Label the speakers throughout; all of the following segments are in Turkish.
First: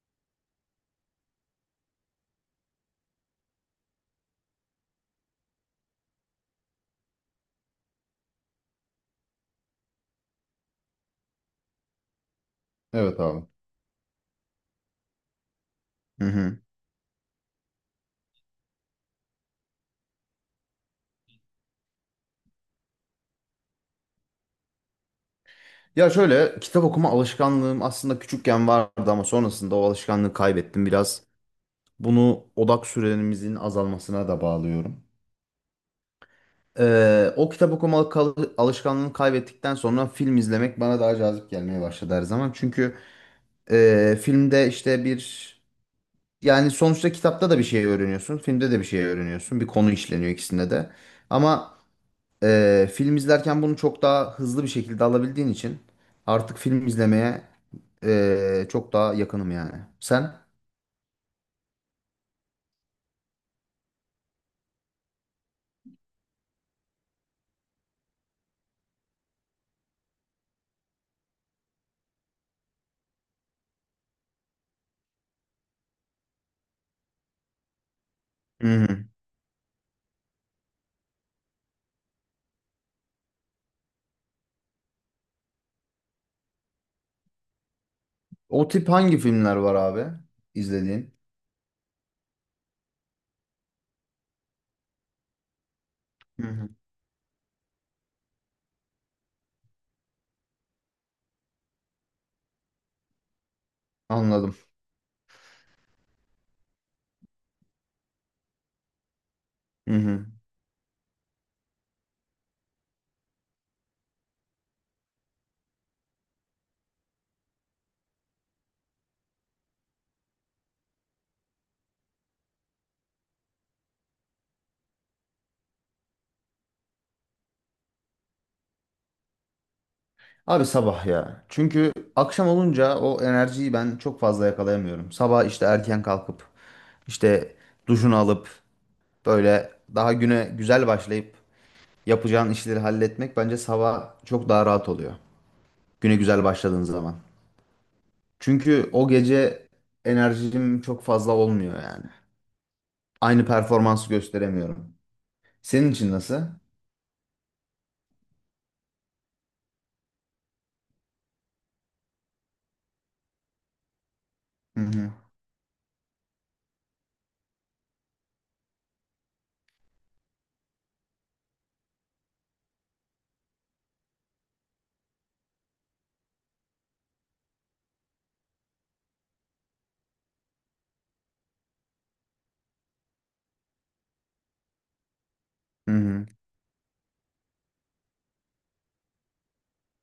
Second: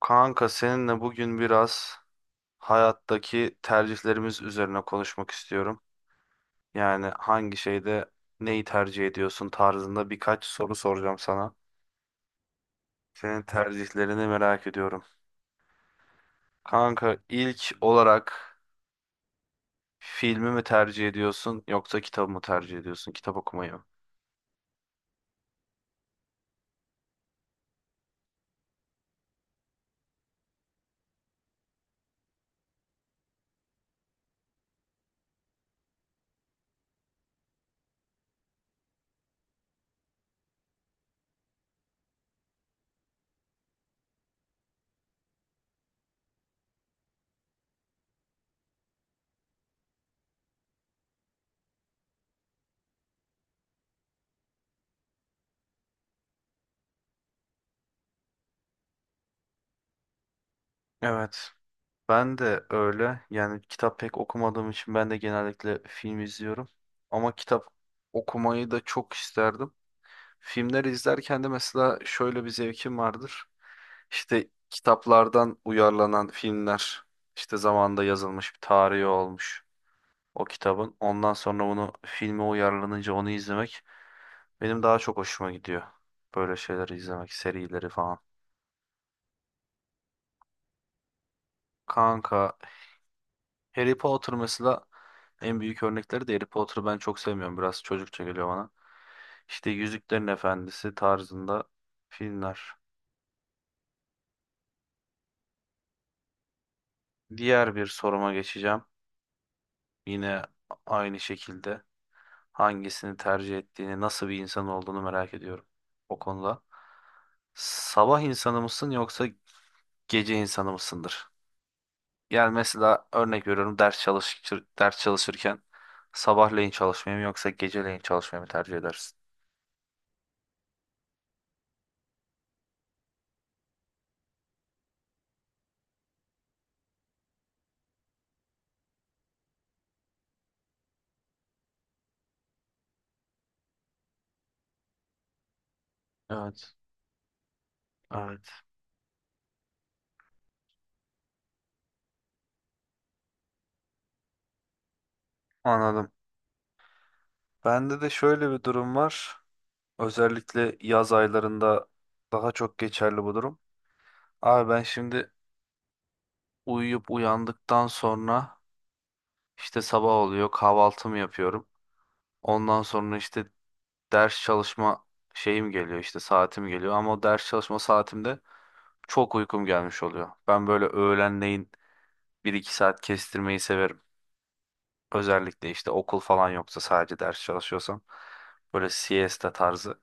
Speaker 1: Kanka seninle bugün biraz hayattaki tercihlerimiz üzerine konuşmak istiyorum. Yani hangi şeyde neyi tercih ediyorsun tarzında birkaç soru soracağım sana.
Speaker 2: Evet
Speaker 1: Senin
Speaker 2: abi.
Speaker 1: tercihlerini merak ediyorum.
Speaker 2: Hı.
Speaker 1: Kanka ilk olarak filmi mi tercih ediyorsun yoksa kitabı mı tercih ediyorsun? Kitap okumayı mı?
Speaker 2: Ya şöyle, kitap okuma alışkanlığım aslında küçükken vardı ama sonrasında o alışkanlığı kaybettim biraz. Bunu odak süremizin azalmasına da bağlıyorum. O kitap okuma alışkanlığını kaybettikten sonra film izlemek bana daha cazip gelmeye başladı her zaman. Çünkü filmde işte bir yani sonuçta kitapta da bir şey öğreniyorsun, filmde de bir şey öğreniyorsun. Bir konu işleniyor ikisinde de. Ama Film izlerken bunu çok daha hızlı bir şekilde alabildiğin için artık film izlemeye çok daha yakınım yani. Sen?
Speaker 1: Evet. Ben de öyle. Yani kitap pek okumadığım için ben de genellikle film izliyorum. Ama kitap okumayı da çok isterdim. Filmleri izlerken de mesela şöyle bir zevkim vardır. İşte kitaplardan uyarlanan filmler, işte zamanında yazılmış bir
Speaker 2: Hı hı.
Speaker 1: tarihi olmuş o kitabın. Ondan sonra onu filme uyarlanınca onu izlemek benim daha çok hoşuma gidiyor. Böyle şeyleri izlemek, serileri falan.
Speaker 2: O tip hangi filmler var abi, izlediğin?
Speaker 1: Kanka, Harry Potter mesela en büyük örnekleri de Harry
Speaker 2: Hı hı.
Speaker 1: Potter'ı ben çok sevmiyorum. Biraz çocukça geliyor bana. İşte Yüzüklerin Efendisi tarzında filmler.
Speaker 2: Anladım.
Speaker 1: Diğer bir soruma geçeceğim.
Speaker 2: Hı hı.
Speaker 1: Yine aynı şekilde hangisini tercih ettiğini, nasıl bir insan olduğunu merak ediyorum o konuda. Sabah insanı mısın yoksa gece insanı mısındır? Yani mesela örnek veriyorum ders çalışır, ders çalışırken sabahleyin çalışmayı mı yoksa geceleyin çalışmayı mı tercih edersin?
Speaker 2: Abi sabah ya. Çünkü akşam olunca o enerjiyi ben çok fazla yakalayamıyorum. Sabah işte erken kalkıp, işte duşunu alıp, böyle daha güne güzel başlayıp yapacağın işleri halletmek bence sabah çok daha rahat oluyor. Güne güzel
Speaker 1: Evet,
Speaker 2: başladığın zaman.
Speaker 1: evet.
Speaker 2: Çünkü o gece enerjim çok fazla olmuyor yani. Aynı performansı gösteremiyorum. Senin için
Speaker 1: Anladım.
Speaker 2: nasıl?
Speaker 1: Bende de şöyle bir durum var. Özellikle yaz aylarında daha çok geçerli bu durum. Abi
Speaker 2: Hı
Speaker 1: ben
Speaker 2: hı.
Speaker 1: şimdi uyuyup uyandıktan sonra İşte sabah oluyor, kahvaltımı yapıyorum. Ondan sonra işte ders çalışma şeyim geliyor, işte saatim geliyor. Ama o ders çalışma saatimde çok uykum gelmiş oluyor. Ben böyle öğlenleyin bir iki saat kestirmeyi severim. Özellikle işte
Speaker 2: Hı
Speaker 1: okul
Speaker 2: hı.
Speaker 1: falan yoksa sadece ders çalışıyorsam. Böyle siesta tarzı.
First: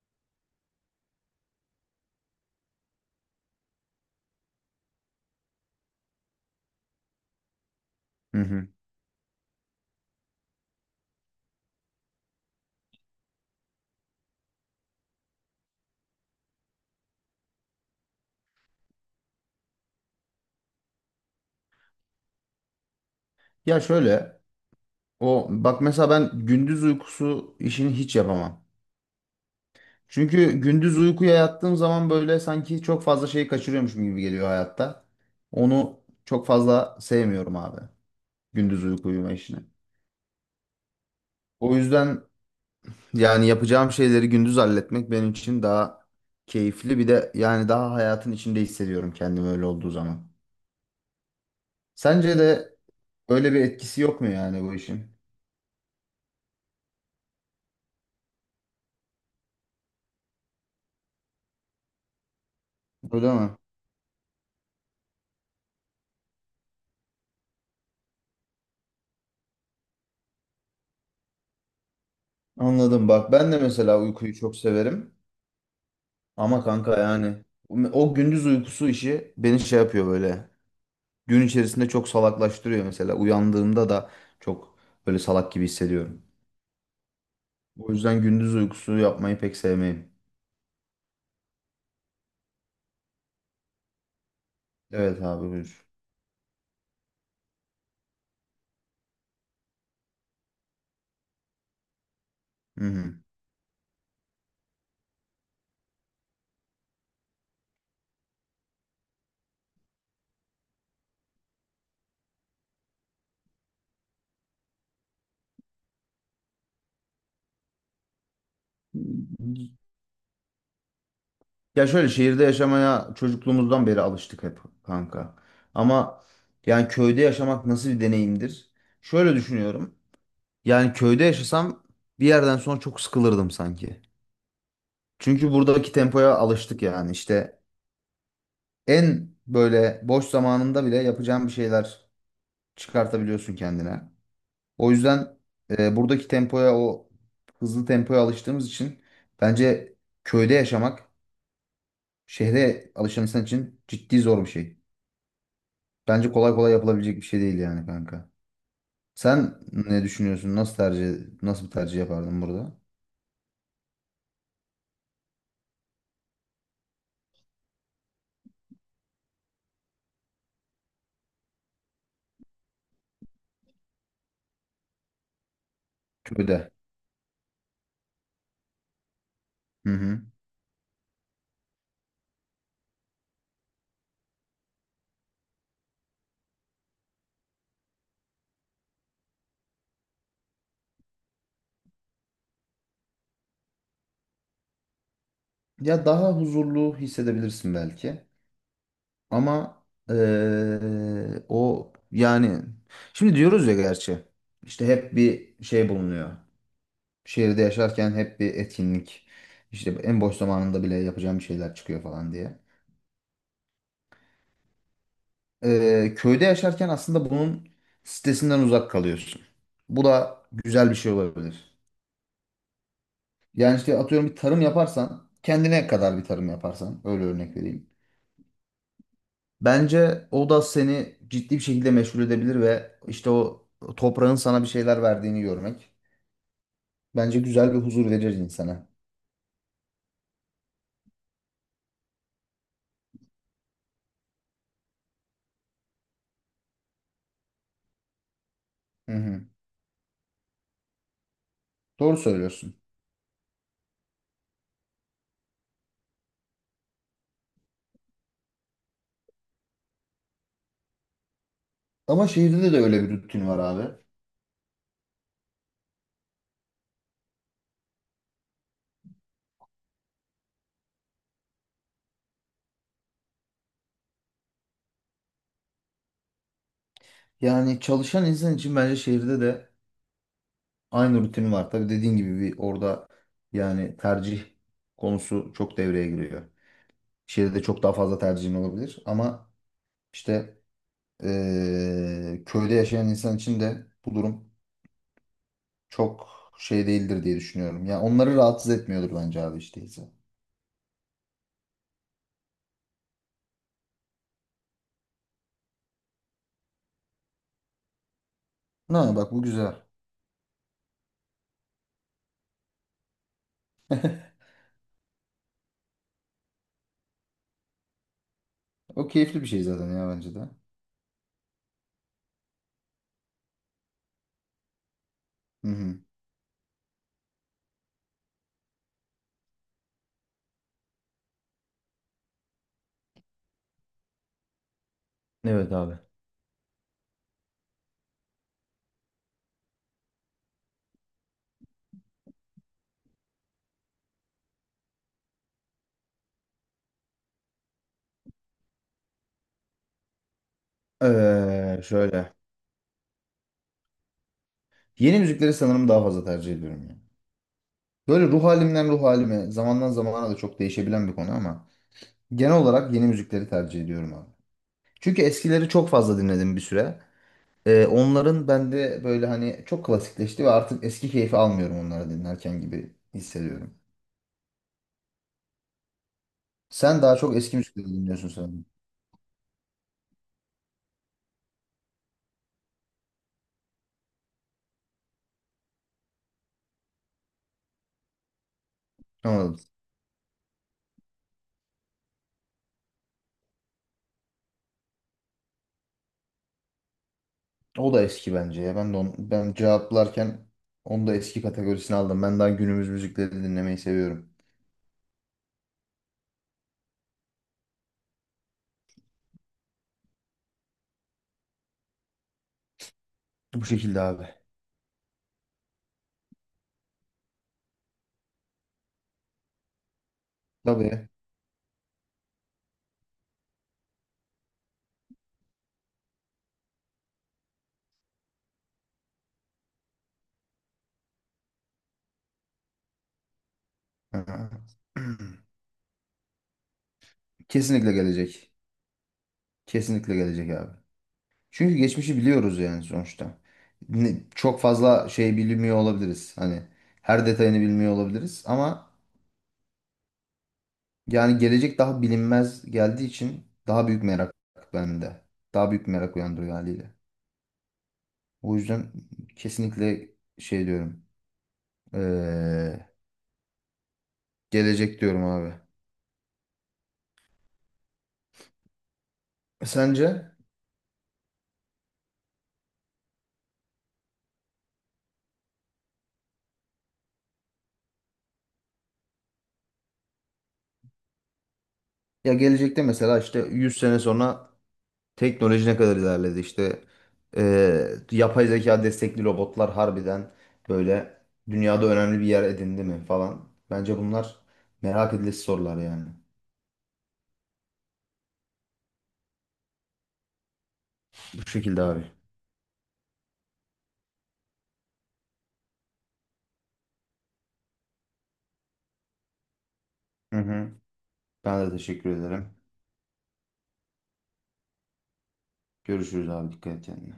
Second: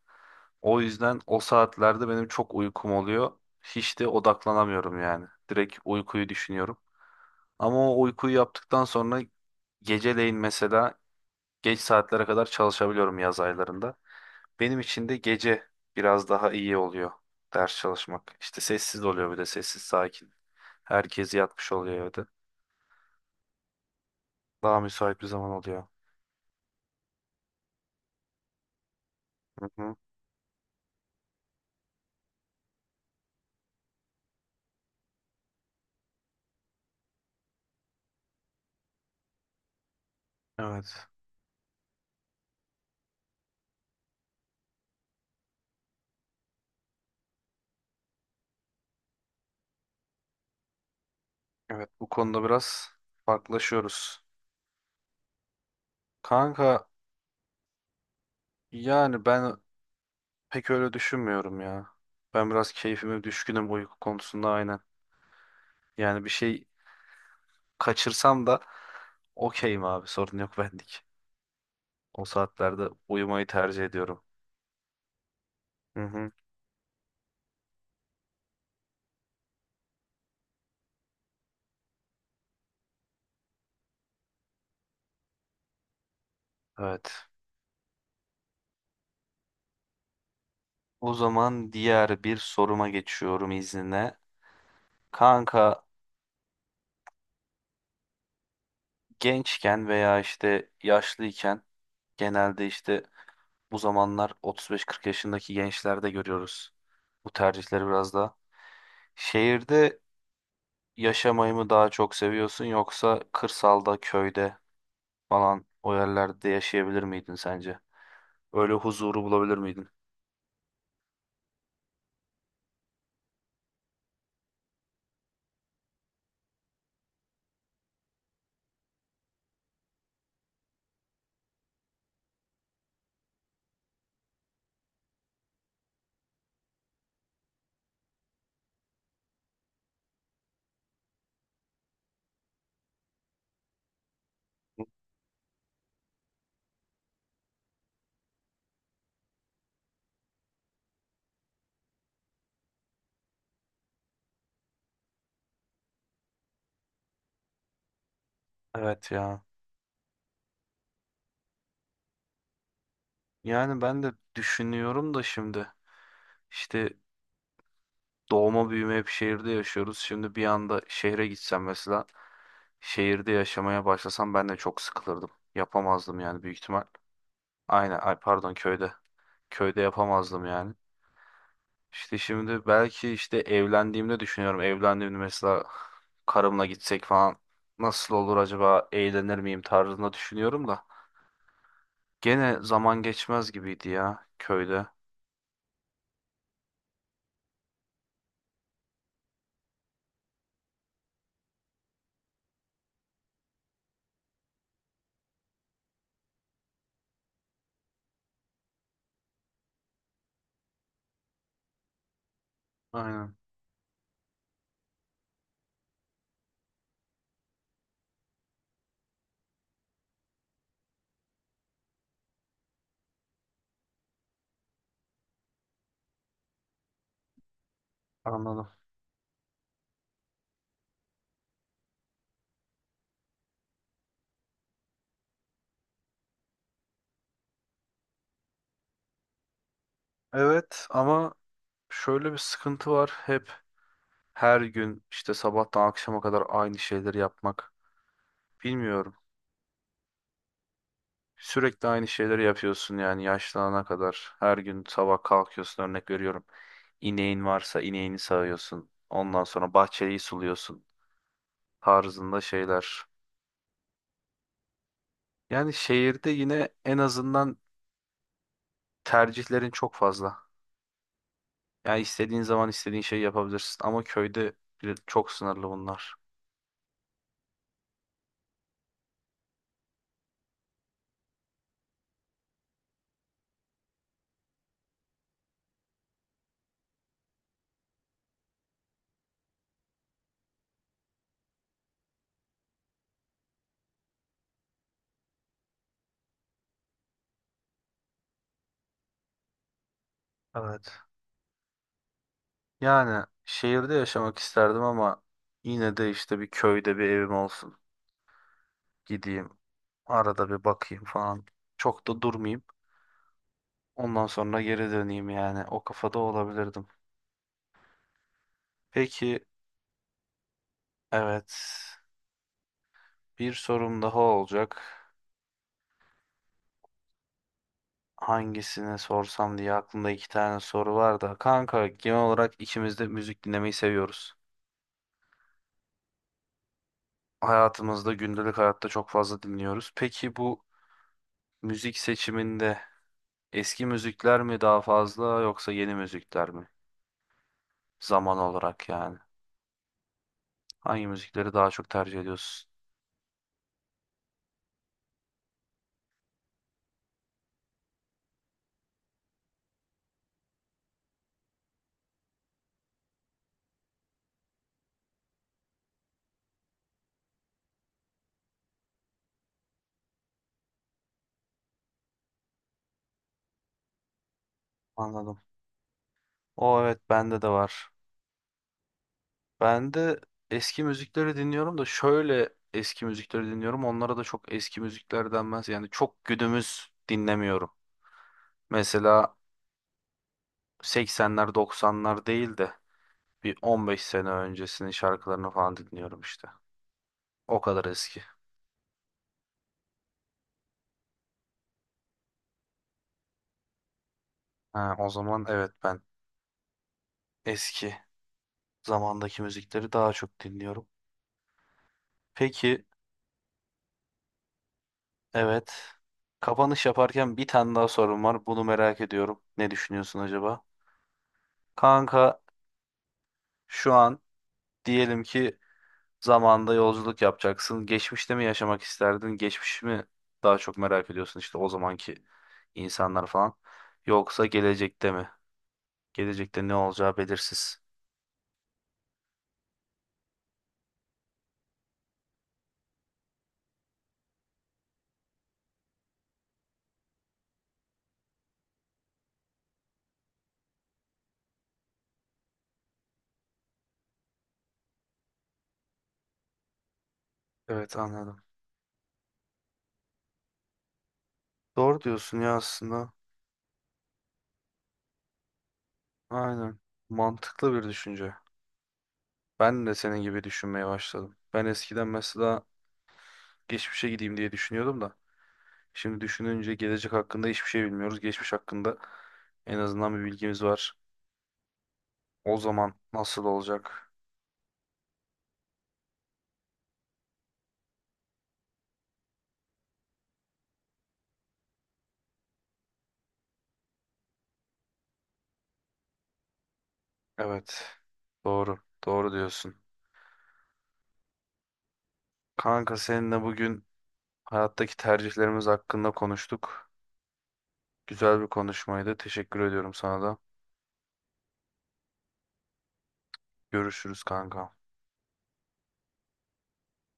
Speaker 1: O yüzden o saatlerde benim çok uykum oluyor. Hiç de odaklanamıyorum yani. Direkt uykuyu düşünüyorum. Ama o uykuyu
Speaker 2: Hı hı.
Speaker 1: yaptıktan sonra geceleyin mesela geç saatlere kadar çalışabiliyorum yaz aylarında. Benim için de gece biraz daha iyi oluyor ders çalışmak. İşte sessiz oluyor bir de sessiz sakin. Herkes yatmış oluyor evde.
Speaker 2: Ya şöyle,
Speaker 1: Daha müsait bir
Speaker 2: o
Speaker 1: zaman
Speaker 2: bak
Speaker 1: oluyor.
Speaker 2: mesela ben gündüz uykusu işini hiç yapamam.
Speaker 1: Hı hı.
Speaker 2: Çünkü gündüz uykuya yattığım zaman böyle sanki çok fazla şeyi kaçırıyormuşum gibi geliyor hayatta. Onu çok fazla sevmiyorum abi. Gündüz uyku uyuma işini.
Speaker 1: Evet.
Speaker 2: O yüzden yani yapacağım şeyleri gündüz halletmek benim için daha keyifli. Bir de yani daha hayatın içinde hissediyorum kendimi öyle olduğu zaman.
Speaker 1: Evet bu
Speaker 2: Sence
Speaker 1: konuda
Speaker 2: de
Speaker 1: biraz
Speaker 2: öyle bir etkisi yok
Speaker 1: farklılaşıyoruz.
Speaker 2: mu yani bu işin?
Speaker 1: Kanka yani ben pek öyle düşünmüyorum ya. Ben biraz keyfime
Speaker 2: Öyle mi?
Speaker 1: düşkünüm uyku konusunda aynen. Yani bir şey kaçırsam da okeyim abi sorun yok bendik. O saatlerde
Speaker 2: Anladım, bak
Speaker 1: uyumayı
Speaker 2: ben de
Speaker 1: tercih
Speaker 2: mesela
Speaker 1: ediyorum.
Speaker 2: uykuyu çok severim.
Speaker 1: Hı hı.
Speaker 2: Ama kanka yani o gündüz uykusu işi beni şey yapıyor böyle. Gün içerisinde çok salaklaştırıyor mesela. Uyandığımda da çok böyle salak gibi hissediyorum.
Speaker 1: Evet.
Speaker 2: O yüzden gündüz uykusu yapmayı pek sevmeyim.
Speaker 1: O zaman diğer bir soruma geçiyorum izninle.
Speaker 2: Evet abi,
Speaker 1: Kanka
Speaker 2: buyur.
Speaker 1: gençken veya işte yaşlıyken genelde
Speaker 2: Hı
Speaker 1: işte
Speaker 2: hı.
Speaker 1: bu zamanlar 35-40 yaşındaki gençlerde görüyoruz. Bu tercihleri biraz da. Şehirde yaşamayı mı daha çok seviyorsun yoksa kırsalda, köyde falan o yerlerde yaşayabilir miydin sence? Öyle huzuru bulabilir miydin?
Speaker 2: Ya şöyle, şehirde yaşamaya çocukluğumuzdan beri alıştık hep kanka. Ama yani köyde yaşamak nasıl bir deneyimdir? Şöyle düşünüyorum. Yani köyde yaşasam bir yerden sonra çok sıkılırdım sanki. Çünkü buradaki tempoya alıştık yani. İşte en böyle boş zamanında bile yapacağın bir şeyler çıkartabiliyorsun kendine. O yüzden buradaki tempoya o hızlı tempoya alıştığımız için bence köyde yaşamak şehre alışan insan için ciddi zor bir şey. Bence kolay kolay yapılabilecek bir şey değil yani kanka.
Speaker 1: Evet ya.
Speaker 2: Sen ne düşünüyorsun? Nasıl bir tercih yapardın burada?
Speaker 1: Yani ben de düşünüyorum da şimdi işte doğma büyüme hep şehirde yaşıyoruz. Şimdi bir anda şehre gitsem mesela şehirde yaşamaya başlasam ben de çok sıkılırdım. Yapamazdım yani büyük
Speaker 2: Köyde.
Speaker 1: ihtimal. Aynen ay pardon köyde. Köyde
Speaker 2: Hı hı.
Speaker 1: yapamazdım yani. İşte şimdi belki işte evlendiğimde düşünüyorum. Evlendiğimde mesela karımla gitsek falan nasıl olur acaba eğlenir miyim tarzında düşünüyorum da. Gene zaman geçmez gibiydi ya köyde.
Speaker 2: Ya daha huzurlu hissedebilirsin belki. Ama o yani şimdi diyoruz ya, gerçi işte hep bir şey bulunuyor. Şehirde yaşarken hep bir etkinlik, işte en boş zamanında bile yapacağım şeyler çıkıyor falan diye.
Speaker 1: Aynen
Speaker 2: Köyde yaşarken aslında bunun stresinden uzak kalıyorsun. Bu da güzel bir şey olabilir. Yani işte atıyorum bir tarım yaparsan, kendine kadar bir tarım yaparsan, öyle örnek vereyim.
Speaker 1: anladım.
Speaker 2: Bence o da seni ciddi bir şekilde meşgul edebilir ve işte o toprağın sana bir şeyler verdiğini görmek bence güzel bir huzur verir insana.
Speaker 1: Evet ama şöyle bir sıkıntı var. Hep her gün işte sabahtan akşama kadar aynı şeyleri yapmak.
Speaker 2: Hı
Speaker 1: Bilmiyorum.
Speaker 2: hı.
Speaker 1: Sürekli aynı
Speaker 2: Doğru
Speaker 1: şeyleri
Speaker 2: söylüyorsun.
Speaker 1: yapıyorsun yani yaşlanana kadar. Her gün sabah kalkıyorsun örnek veriyorum. İneğin varsa ineğini sağıyorsun. Ondan sonra bahçeyi suluyorsun
Speaker 2: Ama
Speaker 1: tarzında
Speaker 2: şehirde de
Speaker 1: şeyler.
Speaker 2: öyle bir rutin var abi.
Speaker 1: Yani şehirde yine en azından tercihlerin çok fazla. Yani istediğin zaman istediğin şeyi yapabilirsin ama köyde çok sınırlı bunlar.
Speaker 2: Yani çalışan insan için bence şehirde de aynı rutin var. Tabii dediğin gibi bir orada yani tercih konusu çok devreye giriyor. Şehirde çok daha fazla tercihin olabilir ama işte köyde yaşayan insan için de bu durum çok şey değildir diye düşünüyorum. Yani onları rahatsız etmiyordur bence abi işte değilse.
Speaker 1: Evet. Yani şehirde yaşamak isterdim ama yine de işte bir köyde bir evim olsun.
Speaker 2: Ha, bak bu
Speaker 1: Gideyim.
Speaker 2: güzel.
Speaker 1: Arada bir bakayım falan. Çok da durmayayım. Ondan sonra geri döneyim yani. O kafada olabilirdim.
Speaker 2: O
Speaker 1: Peki
Speaker 2: keyifli bir şey zaten ya, bence de.
Speaker 1: evet. Bir sorum daha olacak.
Speaker 2: Hı hı.
Speaker 1: Hangisini sorsam diye aklımda iki tane soru var da. Kanka genel olarak ikimiz de müzik dinlemeyi seviyoruz.
Speaker 2: Evet abi.
Speaker 1: Hayatımızda gündelik hayatta çok fazla dinliyoruz. Peki bu müzik seçiminde eski müzikler mi daha fazla yoksa yeni müzikler mi? Zaman olarak yani. Hangi müzikleri daha çok tercih
Speaker 2: Şöyle.
Speaker 1: ediyorsun?
Speaker 2: Yeni müzikleri sanırım daha fazla tercih ediyorum ya. Böyle ruh halimden ruh halime, zamandan zamana da çok değişebilen bir konu ama genel olarak yeni müzikleri tercih ediyorum abi. Çünkü eskileri çok fazla dinledim bir süre. Onların bende böyle hani çok klasikleşti ve artık eski keyfi almıyorum onları dinlerken gibi hissediyorum.
Speaker 1: Anladım. O evet
Speaker 2: Sen daha çok
Speaker 1: bende de
Speaker 2: eski müzikleri
Speaker 1: var.
Speaker 2: dinliyorsun sanırım.
Speaker 1: Ben de eski müzikleri dinliyorum da şöyle eski müzikleri dinliyorum. Onlara da çok eski müzikler denmez. Yani çok günümüz dinlemiyorum. Mesela
Speaker 2: Anladım.
Speaker 1: 80'ler 90'lar değil de bir 15 sene öncesinin şarkılarını falan dinliyorum işte. O kadar
Speaker 2: O da
Speaker 1: eski.
Speaker 2: eski bence ya. Ben cevaplarken onu da eski kategorisine aldım. Ben daha günümüz müzikleri dinlemeyi seviyorum.
Speaker 1: Ha, o zaman evet ben eski zamandaki müzikleri daha çok dinliyorum. Peki,
Speaker 2: Bu şekilde abi.
Speaker 1: evet. Kapanış yaparken bir tane daha sorum var. Bunu merak ediyorum. Ne düşünüyorsun acaba?
Speaker 2: Tabii.
Speaker 1: Kanka, şu an diyelim ki zamanda yolculuk yapacaksın. Geçmişte mi yaşamak isterdin? Geçmiş mi daha çok merak ediyorsun işte o zamanki insanlar falan. Yoksa
Speaker 2: Hı.
Speaker 1: gelecekte mi? Gelecekte ne olacağı belirsiz.
Speaker 2: Kesinlikle gelecek. Kesinlikle gelecek abi. Çünkü geçmişi biliyoruz yani sonuçta. Çok fazla şey bilmiyor olabiliriz. Hani her detayını bilmiyor olabiliriz ama yani gelecek daha bilinmez geldiği için daha büyük merak bende. Daha büyük merak uyandırıyor haliyle.
Speaker 1: Evet anladım.
Speaker 2: O yüzden kesinlikle şey diyorum.
Speaker 1: Doğru diyorsun ya
Speaker 2: eee,
Speaker 1: aslında.
Speaker 2: Gelecek diyorum abi.
Speaker 1: Aynen. Mantıklı bir düşünce. Ben de
Speaker 2: Sence?
Speaker 1: senin gibi düşünmeye başladım. Ben eskiden mesela geçmişe gideyim diye düşünüyordum da. Şimdi düşününce gelecek hakkında hiçbir şey bilmiyoruz. Geçmiş hakkında en azından bir bilgimiz var.
Speaker 2: Ya
Speaker 1: O
Speaker 2: gelecekte
Speaker 1: zaman
Speaker 2: mesela işte
Speaker 1: nasıl
Speaker 2: 100 sene
Speaker 1: olacak?
Speaker 2: sonra teknoloji ne kadar ilerledi? İşte yapay zeka destekli robotlar harbiden böyle dünyada önemli bir yer edindi mi falan. Bence bunlar merak edilesi sorular yani.
Speaker 1: Evet. Doğru. Doğru diyorsun.
Speaker 2: Bu şekilde abi.
Speaker 1: Kanka seninle bugün hayattaki tercihlerimiz hakkında konuştuk. Güzel bir konuşmaydı. Teşekkür ediyorum sana da.
Speaker 2: Hı hı. Ben de teşekkür ederim.
Speaker 1: Görüşürüz kanka.
Speaker 2: Görüşürüz abi, dikkat et kendine.